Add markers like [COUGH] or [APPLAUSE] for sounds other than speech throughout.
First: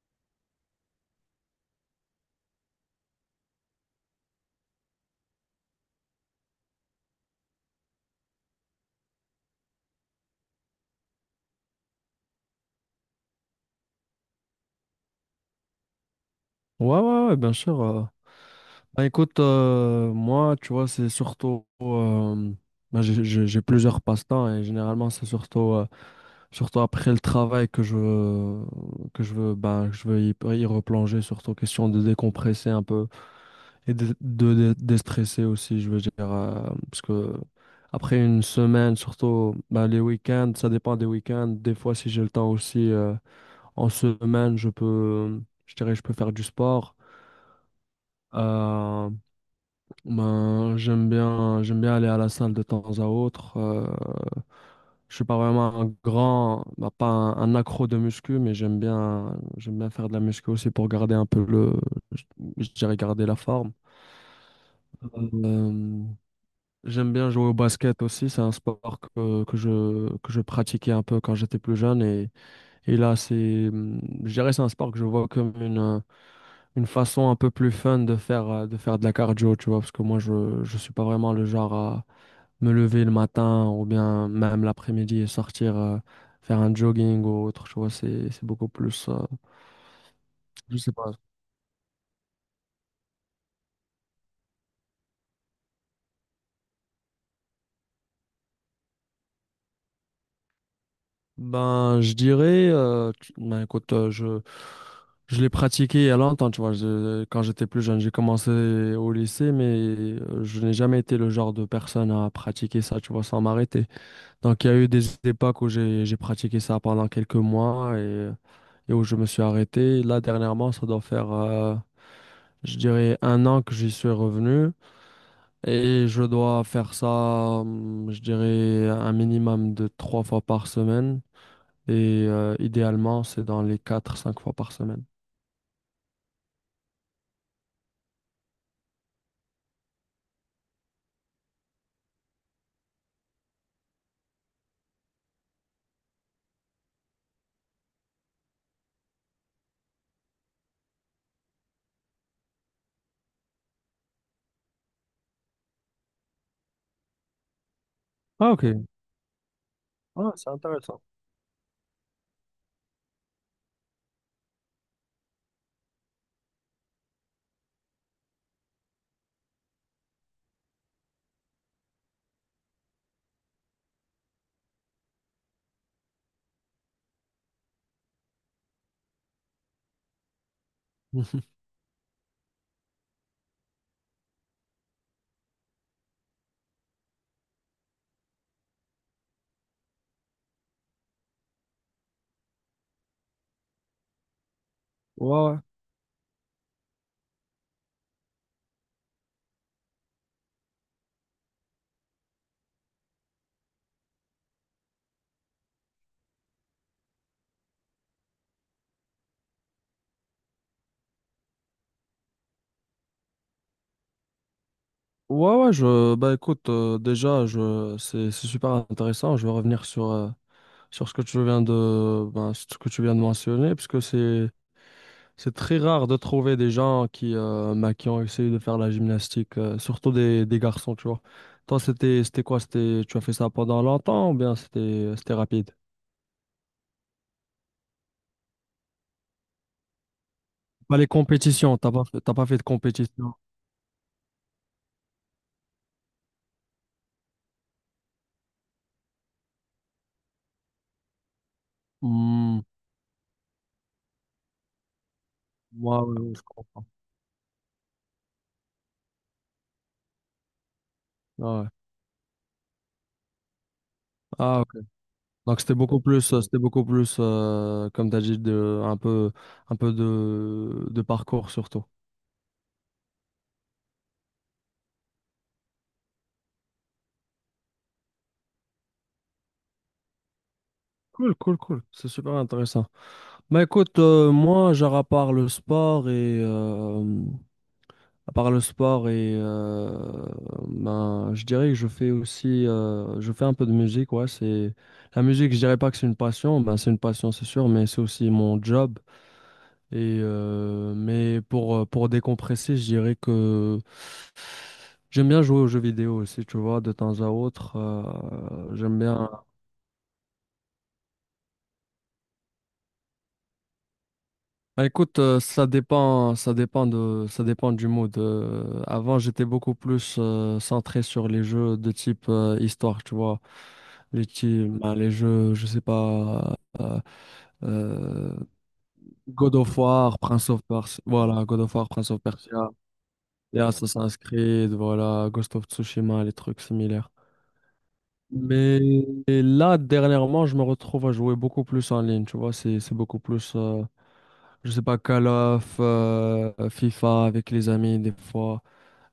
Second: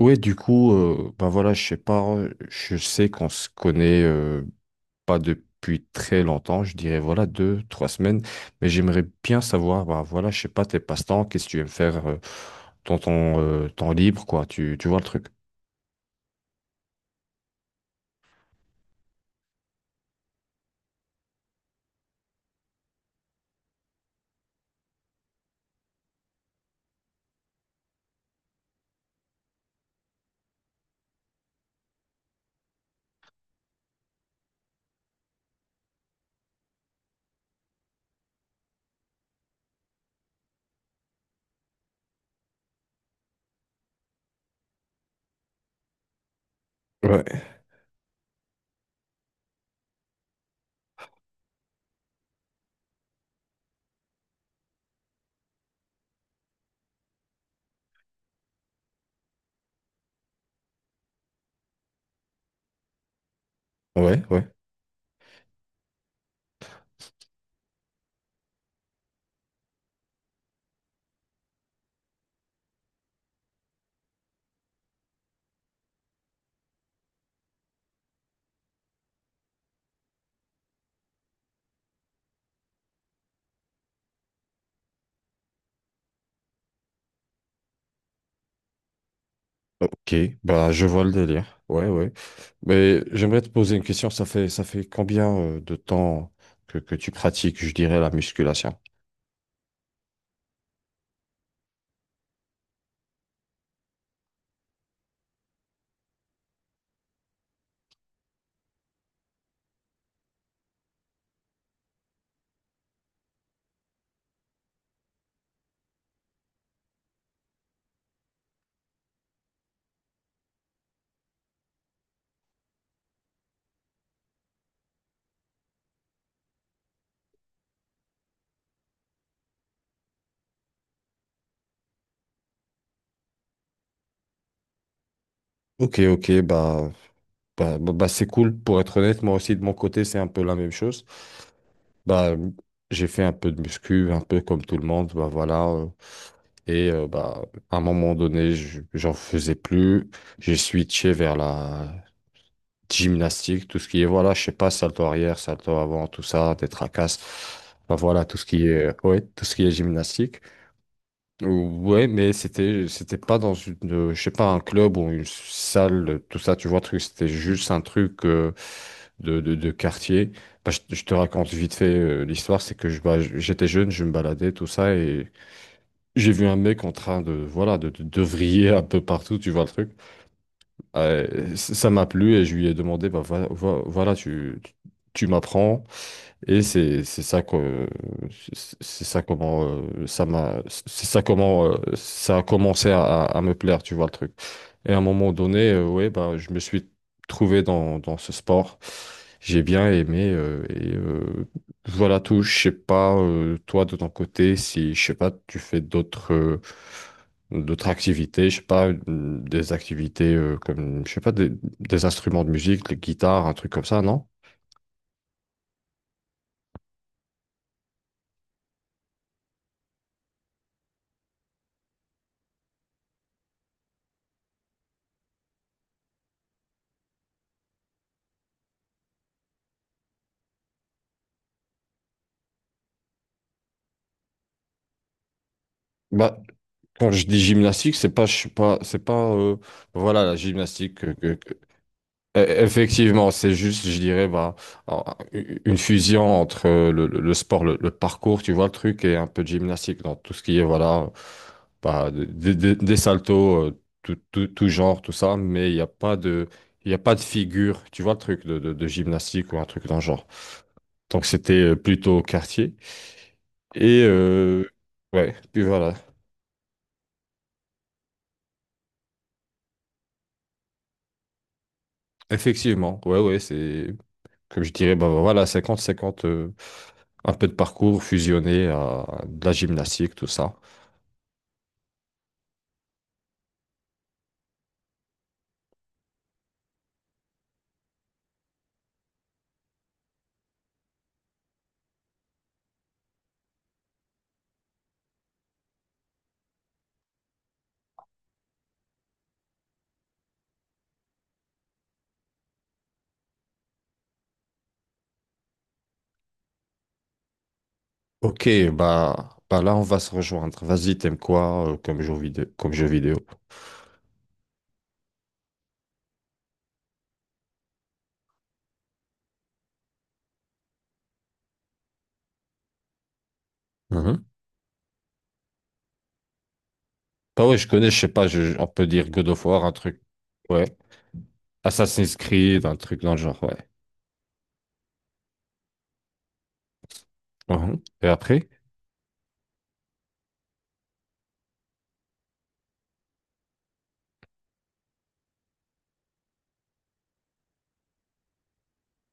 Ouais, du coup, bah voilà, je sais pas, je sais qu'on se connaît pas depuis très longtemps, je dirais voilà 2, 3 semaines, mais j'aimerais bien savoir, bah voilà, je sais pas tes passe-temps, qu'est-ce que tu aimes faire dans ton temps libre, quoi, tu vois le truc. Ouais, ouais, ouais, bien sûr. Bah, écoute, moi, tu vois, c'est surtout, j'ai plusieurs passe-temps et généralement, c'est surtout, surtout après le travail que je veux, bah, que je veux y replonger, surtout question de décompresser un peu et de déstresser aussi, je veux dire. Parce que après une semaine, surtout bah, les week-ends, ça dépend des week-ends. Des fois, si j'ai le temps aussi, en semaine, je dirais, je peux faire du sport. Ouais. Euh, ben, j'aime bien aller à la salle de temps à autre. Je suis pas vraiment un grand, bah, pas un, un accro de muscu, mais j'aime bien faire de la muscu aussi pour garder un peu le, je je dirais garder la forme. Ouais, ouais. Euh, J'aime bien jouer au basket aussi. C'est un sport que je pratiquais un peu quand j'étais plus jeune et là c'est, je dirais c'est un sport que je vois comme une façon un peu plus fun de faire, de faire de la cardio, tu vois, parce que je suis pas vraiment le genre à me lever le matin ou bien même l'après-midi et sortir faire un jogging ou autre, tu vois, c'est beaucoup plus, Ok, bah je je sais vois pas. le délire. Ouais, ouais. Mais j'aimerais te poser une question, ça fait combien de temps que tu pratiques, je dirais, la musculation? Ben, je dirais, écoute, je l'ai pratiqué il y a longtemps, tu vois, je- quand j'étais plus jeune, j'ai commencé au lycée, mais je n'ai jamais été le genre de personne à pratiquer ça, tu vois, sans m'arrêter. Donc, il y a eu des époques où j'ai pratiqué ça pendant quelques mois et où je me suis arrêté. Là, dernièrement, ça doit faire, je dirais, un an que j'y suis revenu. Et je dois faire ça, je dirais, un minimum de trois fois par semaine. Et idéalement, c'est dans les quatre, cinq fois par semaine. Ok, ok, bah, c'est cool, pour être honnête, moi aussi de mon côté, c'est un peu la même chose. Bah, j'ai fait un peu de muscu, un peu comme tout le monde, bah voilà. Et bah, à un moment donné, j'en faisais plus. J'ai switché vers la gymnastique, tout ce qui est, voilà, je sais pas, salto arrière, salto avant, tout ça, des tracasses. Bah voilà, tout ce Ah, qui ok. est, ouais, tout ce qui est Ah, gymnastique. c'est intéressant. [LAUGHS] Ouais, mais c'était pas dans une je sais pas un club ou une salle tout ça tu vois truc c'était juste un truc de quartier. Bah, je te raconte vite fait l'histoire c'est que je bah, j'étais jeune je me baladais tout ça et j'ai vu un mec en train de voilà de vriller un peu partout tu vois le truc. Ça m'a plu et je lui ai demandé bah voilà, voilà tu tu m'apprends et c'est ça comment ça m'a c'est ça comment ça a commencé à me plaire, tu vois le truc. Et à un moment Ouais, ouais. donné, ouais, bah je me suis trouvé dans ce sport. J'ai bien aimé et voilà tout. Je sais pas toi de ton côté si je sais pas tu fais d'autres d'autres activités, je sais pas des activités comme je sais pas des instruments de musique, les guitares, un truc comme ça, non? Ouais, ouais, bah écoute, déjà, c'est super intéressant. Je vais revenir sur, sur ce que tu viens de, ben, ce que tu viens de mentionner, puisque c'est très rare de trouver des gens qui, ben, qui ont essayé de faire la gymnastique, surtout des garçons, tu vois. Toi, c'était quoi? C'était, tu as fait ça pendant longtemps ou bien c'était rapide? bah Quand je dis gymnastique, c'est pas, je suis pas, c'est pas, voilà, la gymnastique. Bah, les compétitions, t'as pas fait de E- Effectivement, compétition. c'est juste, je dirais, en- une fusion entre le sport, le parcours, tu vois le truc, et un peu de gymnastique dans tout ce qui est, voilà, bah, Hmm, des saltos, tout genre, tout ça, mais il n'y a moi, pas ouais, ouais, je de, comprends. il y a pas de figure, tu vois le truc de gymnastique ou un truc dans le genre. Donc c'était Ah, ouais. Plutôt au quartier. Et Ah, ok. ouais, Donc puis c'était voilà. beaucoup plus, euh, comme t'as dit, un peu de parcours surtout. Effectivement, ouais, ouais, c'est. Comme je dirais, bah voilà, 50 50 un peu de parcours fusionné à de la gymnastique, tout ça. Cool, cool, cool. C'est super intéressant. Bah écoute, moi, à part le sport et ben, je dirais que je fais aussi je fais un peu de musique, ouais, c'est la musique, je dirais pas que c'est une passion, ben c'est une passion c'est sûr, mais c'est aussi mon job et mais pour décompresser, je dirais que j'aime bien jouer aux jeux vidéo aussi, tu vois, de temps à autre, Ok, j'aime bien. bah, bah là, on va se rejoindre. Vas-y, t'aimes quoi comme jeu vidéo, comme jeu vidéo? Bah, écoute, ça dépend, ça dépend du mood. Avant, j'étais beaucoup plus centré sur les jeux de type histoire, tu vois. Mhm. Les jeux, je sais pas, Bah ouais, je connais, je sais pas, euh, on peut dire God of God War, un of truc. War, Prince of Ouais. Persia, voilà, God of War, Prince Assassin's of Creed, Persia, un truc dans le genre, ouais. et Assassin's Creed, voilà, Ghost of Tsushima, les trucs similaires. Mhm. Et après? Mais et là, dernièrement, je me retrouve à jouer beaucoup plus en ligne, tu vois, c'est beaucoup plus. Je sais pas, Call of, FIFA avec les amis des fois,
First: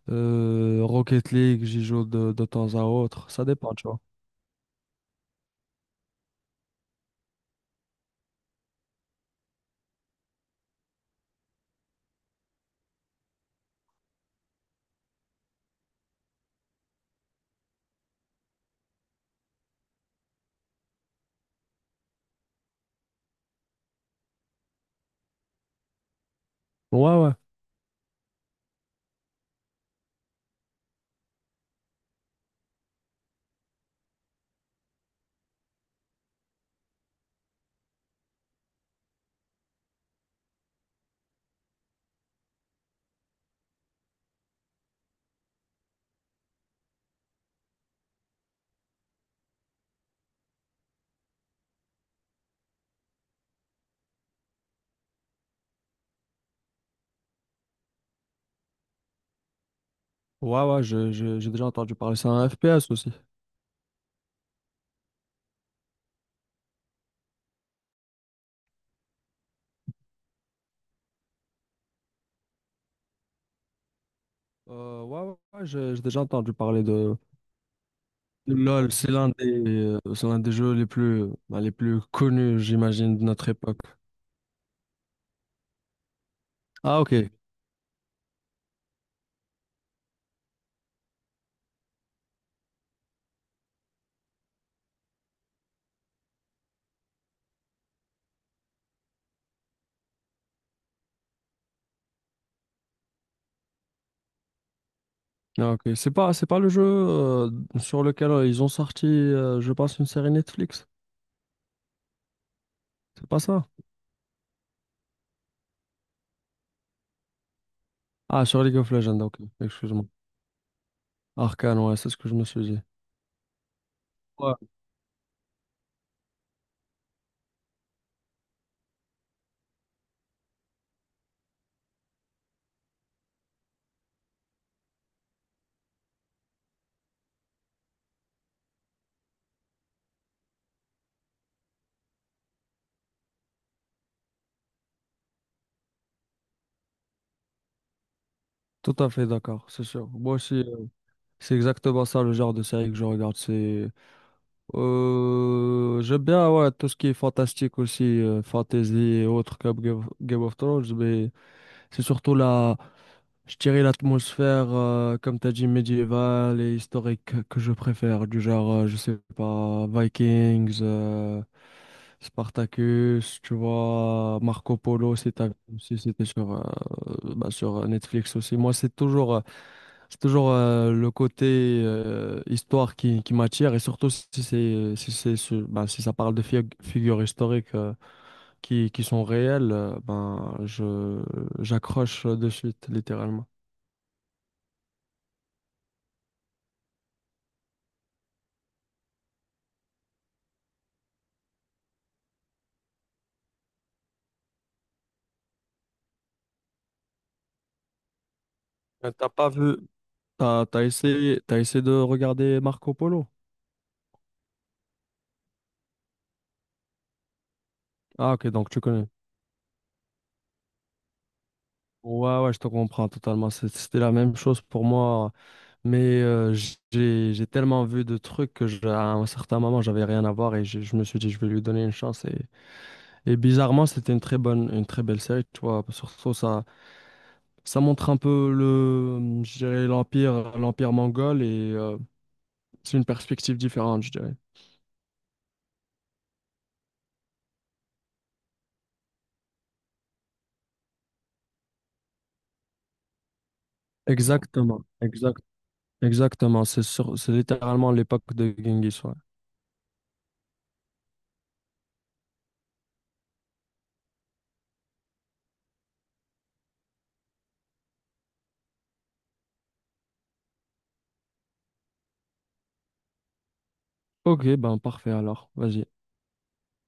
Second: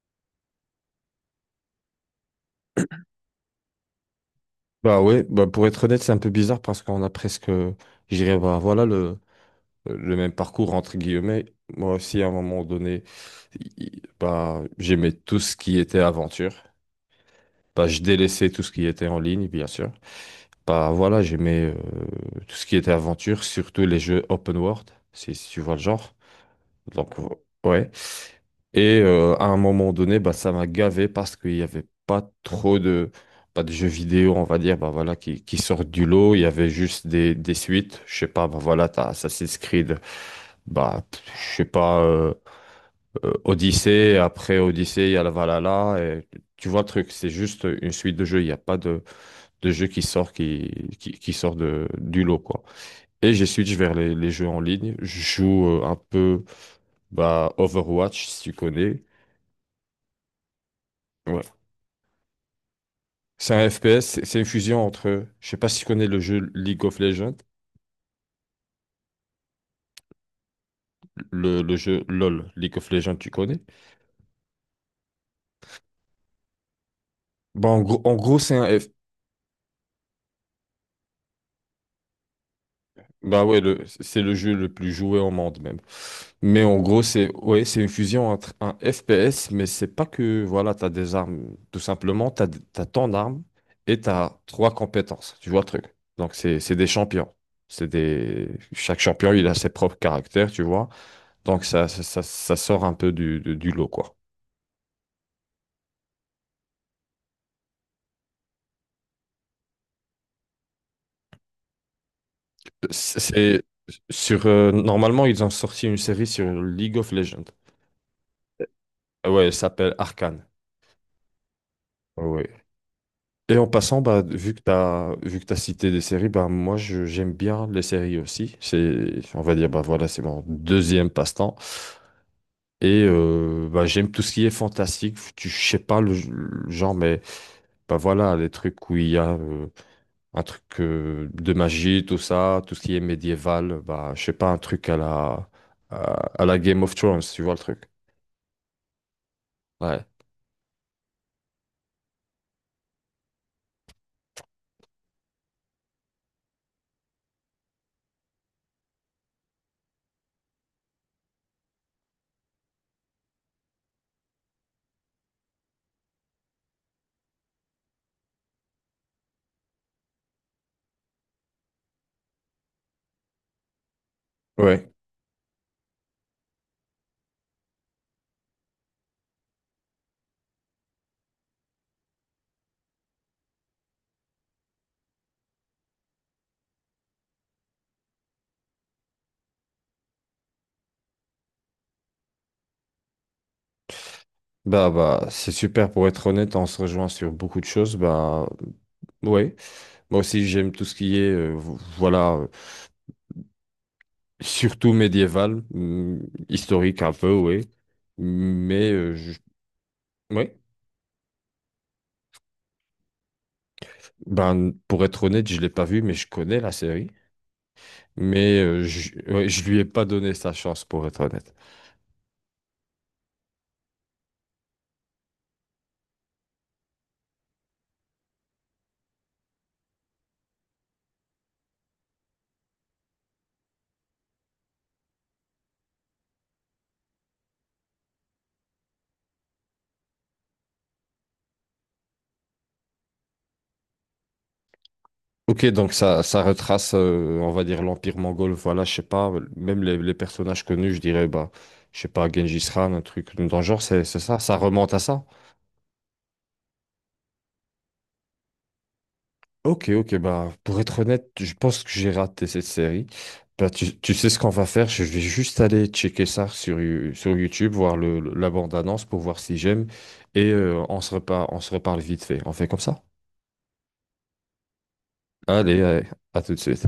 Rocket League, j'y joue de temps à autre, ça dépend, tu vois. Bah ouais, bah pour être honnête, c'est un peu bizarre parce qu'on a presque, je dirais, bah voilà le même parcours entre guillemets. Moi aussi, à un moment donné, i- j'aimais tout ce qui était aventure. Bah, je délaissais tout ce qui était en ligne, bien sûr. Bah voilà, j'aimais tout ce qui était aventure, surtout les jeux open world, si tu vois le genre. Donc, Ouais, ouais, ouais. Et à un moment donné, bah, ça m'a gavé parce qu'il n'y avait pas trop de, pas de jeux vidéo, on va dire, bah, voilà, qui sortent du lot. Il y avait juste des suites. Je sais pas, bah, voilà, t'as Assassin's Creed, bah, pff, je sais pas, Odyssey. Après Odyssey, il y a la Valhalla. Et tu vois le truc, c'est juste une suite de jeux. Il n'y a pas de, de jeux qui sort de, du lot, quoi. Et j'ai switch vers les jeux en ligne. Je joue un peu. Bah, Overwatch, si tu connais. ouais, ouais, Ouais. j'ai déjà entendu parler, c'est un FPS aussi. C'est un FPS, c'est une fusion entre. Je sais pas si tu connais le jeu League of Legends, le jeu LOL, League of Legends, tu connais. Ouais, ouais, ouais, j'ai déjà entendu parler Bah, en gros de c'est un F. LoL, c'est l'un des jeux les plus, bah, les plus connus, j'imagine, de Bah notre ouais, époque. C'est le jeu le plus joué au monde même. Mais en Ah, gros, ok. c'est ouais, c'est une fusion entre un FPS, mais c'est pas que voilà, t'as des armes. Tout simplement, t'as tant d'armes et t'as trois compétences. Tu vois le truc. Donc c'est des champions. C'est des. Chaque champion, il a ses propres caractères, tu vois. Donc ça sort un peu du lot, quoi. Ah, ok. C'est pas le jeu sur lequel ils ont sorti, je pense, une série Netflix. C'est pas C'est ça? sur normalement ils ont sorti une série sur League of Legends. Ah, sur League of Legends, Ah ok. ouais, elle s'appelle Excuse-moi. Arcane. Arcane, ouais, c'est ce Ah que je me ouais. suis dit. Et en passant, bah, Ouais. Vu que t'as cité des séries, bah moi j'aime bien les séries aussi. C'est, on va dire, bah voilà, c'est mon deuxième passe-temps. Et bah, j'aime tout ce qui est fantastique. Je sais pas le genre, mais bah voilà, les trucs où il y a un truc de magie, tout ça, tout ce qui est médiéval, bah, je sais pas, un truc à, à la Game of Thrones, tu vois le truc. Tout à fait d'accord, c'est Ouais. sûr. Moi aussi, c'est exactement ça le genre de série que je regarde. J'aime bien, ouais, tout ce qui est fantastique aussi, fantasy et autres comme Game of Thrones, mais c'est surtout la, je dirais l'atmosphère, comme tu as dit, médiévale et historique que je préfère, du genre, je sais pas, Vikings, Spartacus, tu vois, Marco Ouais. Polo, si t'as- si c'était sur, bah, sur Netflix aussi. Moi, c'est toujours, le côté histoire qui m'attire, et surtout si c'est, sur- bah, si ça parle de fig- figures historiques qui sont réelles, j'accroche de suite, littéralement. Bah, bah, c'est super pour être honnête, on se rejoint sur beaucoup de choses. Bah, ouais. Moi aussi, j'aime tout ce qui est, voilà, surtout médiéval, historique un peu, ouais. Mais, T'as pas vu, ouais. T'as essayé de regarder Marco Polo? Ben, pour être honnête, je l'ai pas vu, mais je connais la série. Ah ok, Mais donc tu connais. Ouais, je lui ai pas donné sa chance, pour être honnête. Ouais, ouais, je te comprends totalement. C'est- c'était la même chose pour moi, mais j'ai tellement vu de trucs que je- à un certain moment, j'avais rien à voir et je me suis dit, je vais lui donner une chance. Et bizarrement, c'était une très bonne, une très belle série, tu vois. Surtout, ça montre un peu le, je dirais, l'empire mongol et c'est une perspective différente, je dirais. Ok, donc ça retrace, on va dire, l'Empire mongol. Voilà, je sais pas, même les personnages connus, je dirais, bah, je sais pas, Gengis Khan, un truc dans le genre, ça Exactement, remonte à ça. exactement. Exactement, c'est sur- c'est littéralement l'époque de Genghis, ouais. Ok, ok, bah, pour être honnête, je pense que j'ai raté cette série. Bah, tu sais ce qu'on va faire, je vais juste aller checker ça sur YouTube, voir la bande-annonce pour voir si j'aime, et on se reparle vite fait. On fait comme ça? Ok, ben parfait alors, Allez, vas-y. allez, à tout de suite.